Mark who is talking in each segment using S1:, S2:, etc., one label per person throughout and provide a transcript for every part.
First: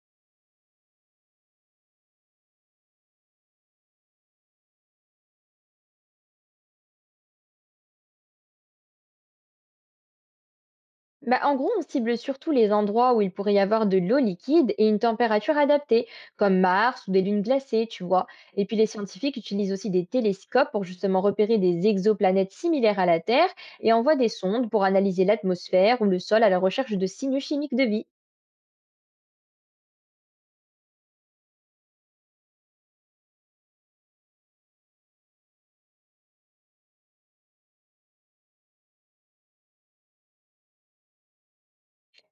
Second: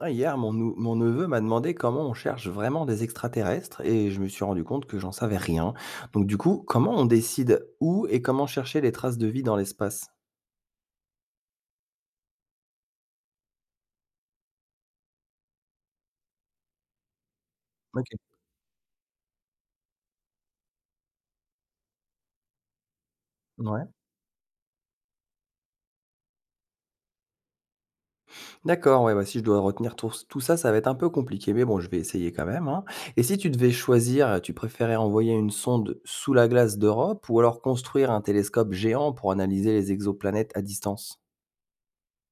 S1: Ah, hier, mon neveu m'a demandé comment on cherche vraiment des extraterrestres et je me suis rendu compte que j'en savais rien. Donc, du coup, comment on décide où et comment chercher les traces de vie dans l'espace.
S2: Bah, en gros, on cible surtout les endroits où il pourrait y avoir de l'eau liquide et une température adaptée, comme Mars ou des lunes glacées, tu
S1: Ok.
S2: vois. Et puis les scientifiques utilisent aussi des télescopes pour justement repérer des exoplanètes similaires à la Terre
S1: Ouais.
S2: et envoient des sondes pour analyser l'atmosphère ou le sol à la recherche de signaux chimiques de vie.
S1: D'accord, ouais, bah, si je dois retenir tout ça, ça va être un peu compliqué, mais bon, je vais essayer quand même, hein. Et si tu devais choisir, tu préférais envoyer une sonde sous la glace d'Europe ou alors construire un télescope géant pour analyser les exoplanètes à distance?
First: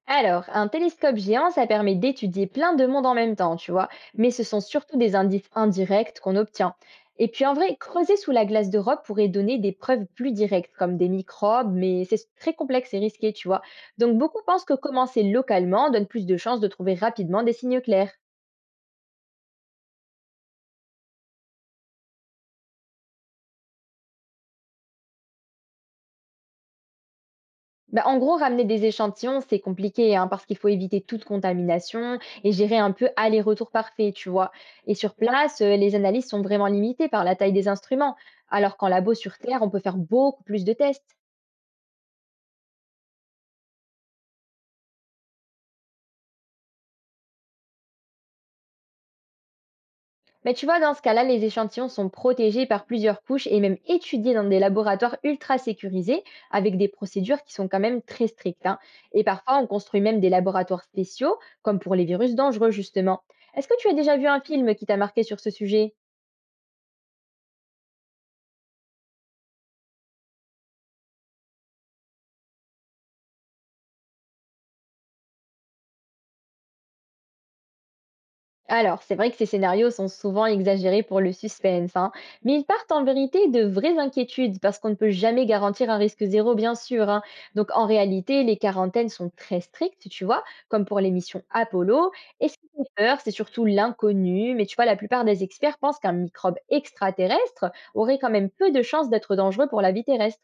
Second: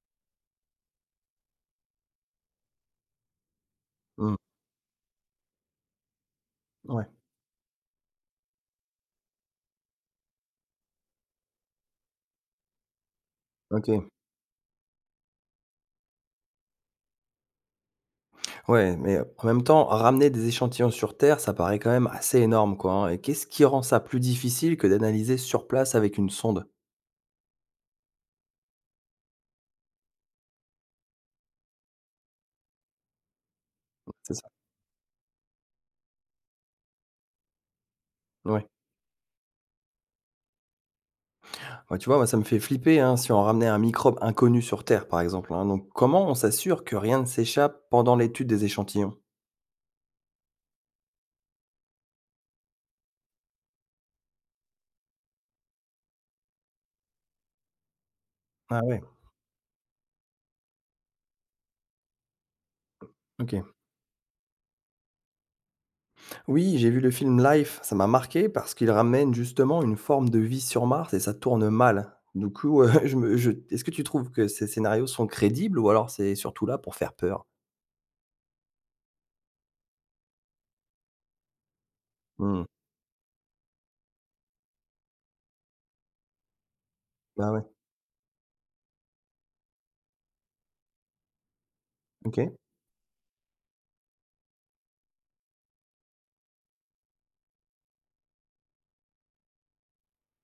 S2: Alors, un télescope géant, ça permet d'étudier plein de mondes en même temps, tu vois, mais
S1: Hmm.
S2: ce sont surtout des indices indirects qu'on obtient.
S1: Ouais,
S2: Et puis en vrai, creuser sous la glace d'Europe pourrait donner des preuves plus directes, comme des microbes, mais c'est très complexe et risqué, tu vois.
S1: ok.
S2: Donc beaucoup pensent que commencer localement donne plus de chances de trouver rapidement des signaux clairs.
S1: Ouais, mais en même temps, ramener des échantillons sur Terre, ça paraît quand même assez énorme, quoi, hein. Et qu'est-ce qui rend ça plus difficile que d'analyser sur place avec une sonde?
S2: Bah, en gros, ramener des échantillons, c'est compliqué hein, parce qu'il faut éviter toute contamination et gérer un peu aller-retour parfait, tu
S1: C'est ça.
S2: vois. Et sur place, les analyses sont vraiment limitées par la taille des instruments,
S1: Ouais.
S2: alors qu'en labo sur Terre, on peut faire beaucoup plus de tests.
S1: Bah, tu vois, moi, ça me fait flipper, hein, si on ramenait un microbe inconnu sur Terre, par exemple, hein. Donc, comment on s'assure que rien ne s'échappe pendant l'étude des échantillons?
S2: Mais tu vois, dans ce cas-là, les échantillons sont protégés par plusieurs couches et même étudiés dans des laboratoires ultra sécurisés avec des procédures qui sont quand même très strictes, hein.
S1: Ah ouais,
S2: Et parfois, on construit même des laboratoires spéciaux, comme pour les virus dangereux, justement. Est-ce que
S1: ok.
S2: tu as déjà vu un film qui t'a marqué sur ce sujet?
S1: Oui, j'ai vu le film Life, ça m'a marqué parce qu'il ramène justement une forme de vie sur Mars et ça tourne mal. Du coup, est-ce que tu trouves que ces scénarios sont crédibles ou alors c'est surtout là pour faire peur?
S2: Alors, c'est vrai que ces scénarios sont souvent exagérés pour le suspense, hein, mais ils
S1: Hmm.
S2: partent en vérité de vraies inquiétudes parce qu'on ne peut jamais garantir un risque zéro, bien sûr, hein.
S1: Bah ouais.
S2: Donc, en réalité, les quarantaines sont très strictes, tu vois, comme pour les missions Apollo. Et ce
S1: OK.
S2: qui fait peur, c'est surtout l'inconnu, mais tu vois, la plupart des experts pensent qu'un microbe extraterrestre aurait quand même peu de chances d'être dangereux pour la vie terrestre.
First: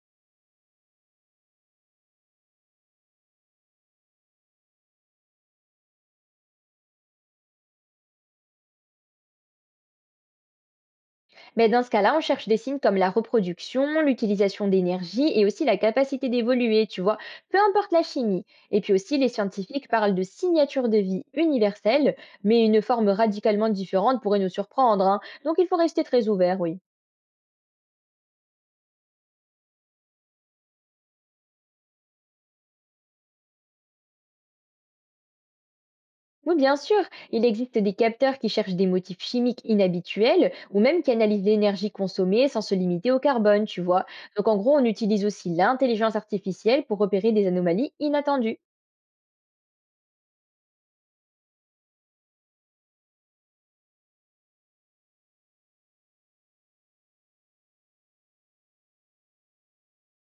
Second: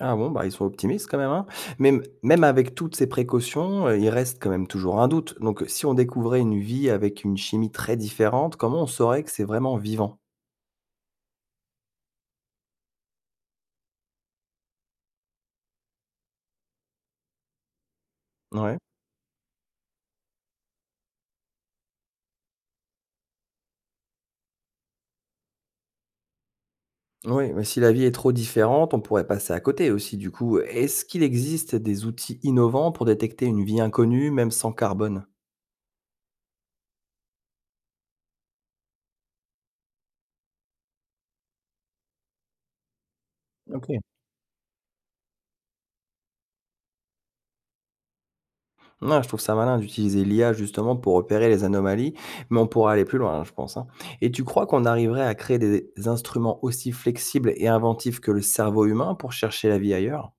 S1: Ah bon, bah, ils sont optimistes quand même, hein. Même avec toutes ces précautions, il reste quand même toujours un doute. Donc si on découvrait une vie avec une chimie très différente, comment on saurait que c'est vraiment vivant?
S2: Mais dans ce cas-là, on cherche des signes comme la reproduction, l'utilisation d'énergie et aussi la capacité d'évoluer, tu vois, peu importe la chimie.
S1: Ouais.
S2: Et puis aussi, les scientifiques parlent de signature de vie universelle, mais une forme radicalement différente pourrait nous surprendre, hein. Donc il faut rester très ouvert, oui.
S1: Oui, mais si la vie est trop différente, on pourrait passer à côté aussi du coup. Est-ce qu'il existe des outils innovants pour détecter une vie inconnue, même sans carbone?
S2: Oui, bien sûr, il existe des capteurs qui cherchent des motifs chimiques inhabituels ou même qui analysent l'énergie consommée sans se limiter au carbone, tu
S1: OK.
S2: vois. Donc en gros, on utilise aussi l'intelligence artificielle pour repérer des anomalies inattendues.
S1: Ouais, je trouve ça malin d'utiliser l'IA justement pour repérer les anomalies, mais on pourra aller plus loin, hein, je pense, hein. Et tu crois qu'on arriverait à créer des instruments aussi flexibles et inventifs que le cerveau humain pour chercher la vie ailleurs?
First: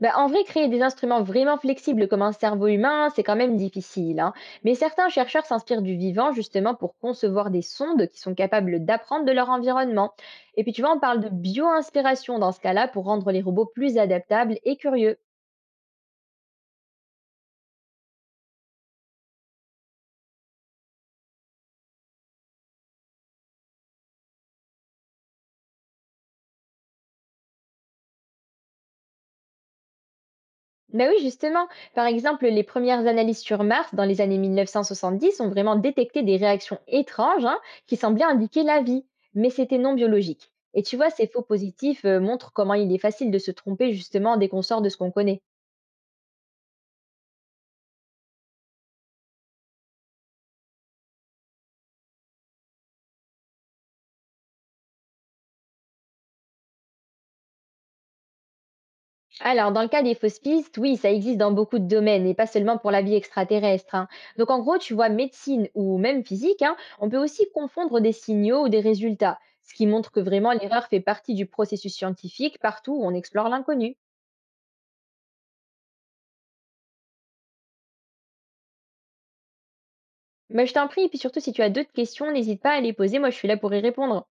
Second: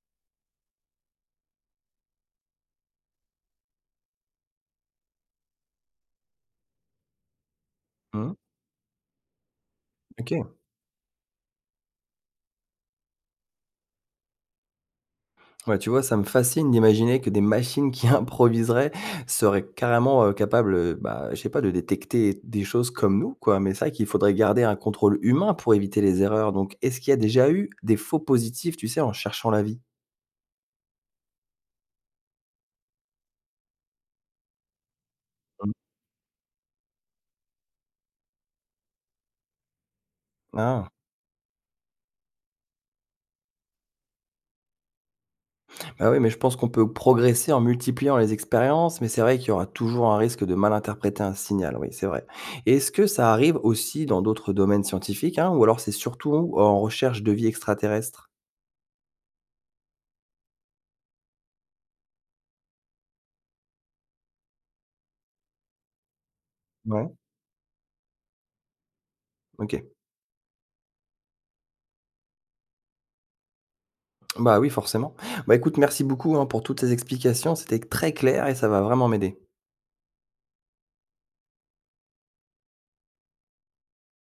S2: Bah, en vrai, créer des instruments vraiment flexibles comme un cerveau humain, c'est quand même difficile, hein. Mais certains chercheurs s'inspirent du vivant justement pour concevoir des sondes qui
S1: Hmm,
S2: sont capables d'apprendre de leur environnement.
S1: ok.
S2: Et puis tu vois, on parle de bio-inspiration dans ce cas-là pour rendre les robots plus adaptables et curieux.
S1: Ouais, tu vois, ça me fascine d'imaginer que des machines qui improviseraient seraient carrément capables, bah, je sais pas, de détecter des choses comme nous, quoi. Mais c'est vrai qu'il faudrait garder un contrôle humain pour éviter les erreurs. Donc, est-ce qu'il y a déjà eu des faux positifs, tu sais, en cherchant la vie?
S2: Ben oui, justement. Par exemple, les premières analyses sur Mars dans les années 1970 ont
S1: Hmm.
S2: vraiment détecté des réactions étranges hein, qui semblaient indiquer la vie, mais c'était non biologique. Et
S1: Ah.
S2: tu vois, ces faux positifs montrent comment il est facile de se tromper justement dès qu'on sort de ce qu'on connaît.
S1: Ah oui, mais je pense qu'on peut progresser en multipliant les expériences, mais c'est vrai qu'il y aura toujours un risque de mal interpréter un signal, oui, c'est vrai. Et est-ce que ça arrive aussi dans d'autres domaines scientifiques, hein, ou alors c'est surtout en recherche de vie extraterrestre?
S2: Alors, dans le cas des fausses pistes, oui, ça existe dans beaucoup de domaines et pas seulement pour la vie extraterrestre, hein. Donc, en gros, tu vois, médecine ou même physique, hein, on
S1: Ouais,
S2: peut aussi confondre des signaux ou des résultats, ce
S1: OK.
S2: qui montre que vraiment l'erreur fait partie du processus scientifique partout où on explore l'inconnu.
S1: Bah oui, forcément. Bah écoute, merci beaucoup, hein, pour toutes ces explications, c'était très clair et ça va vraiment m'aider.
S2: Mais je t'en prie et puis surtout si tu as d'autres questions, n'hésite pas à les poser, moi je suis là pour y répondre.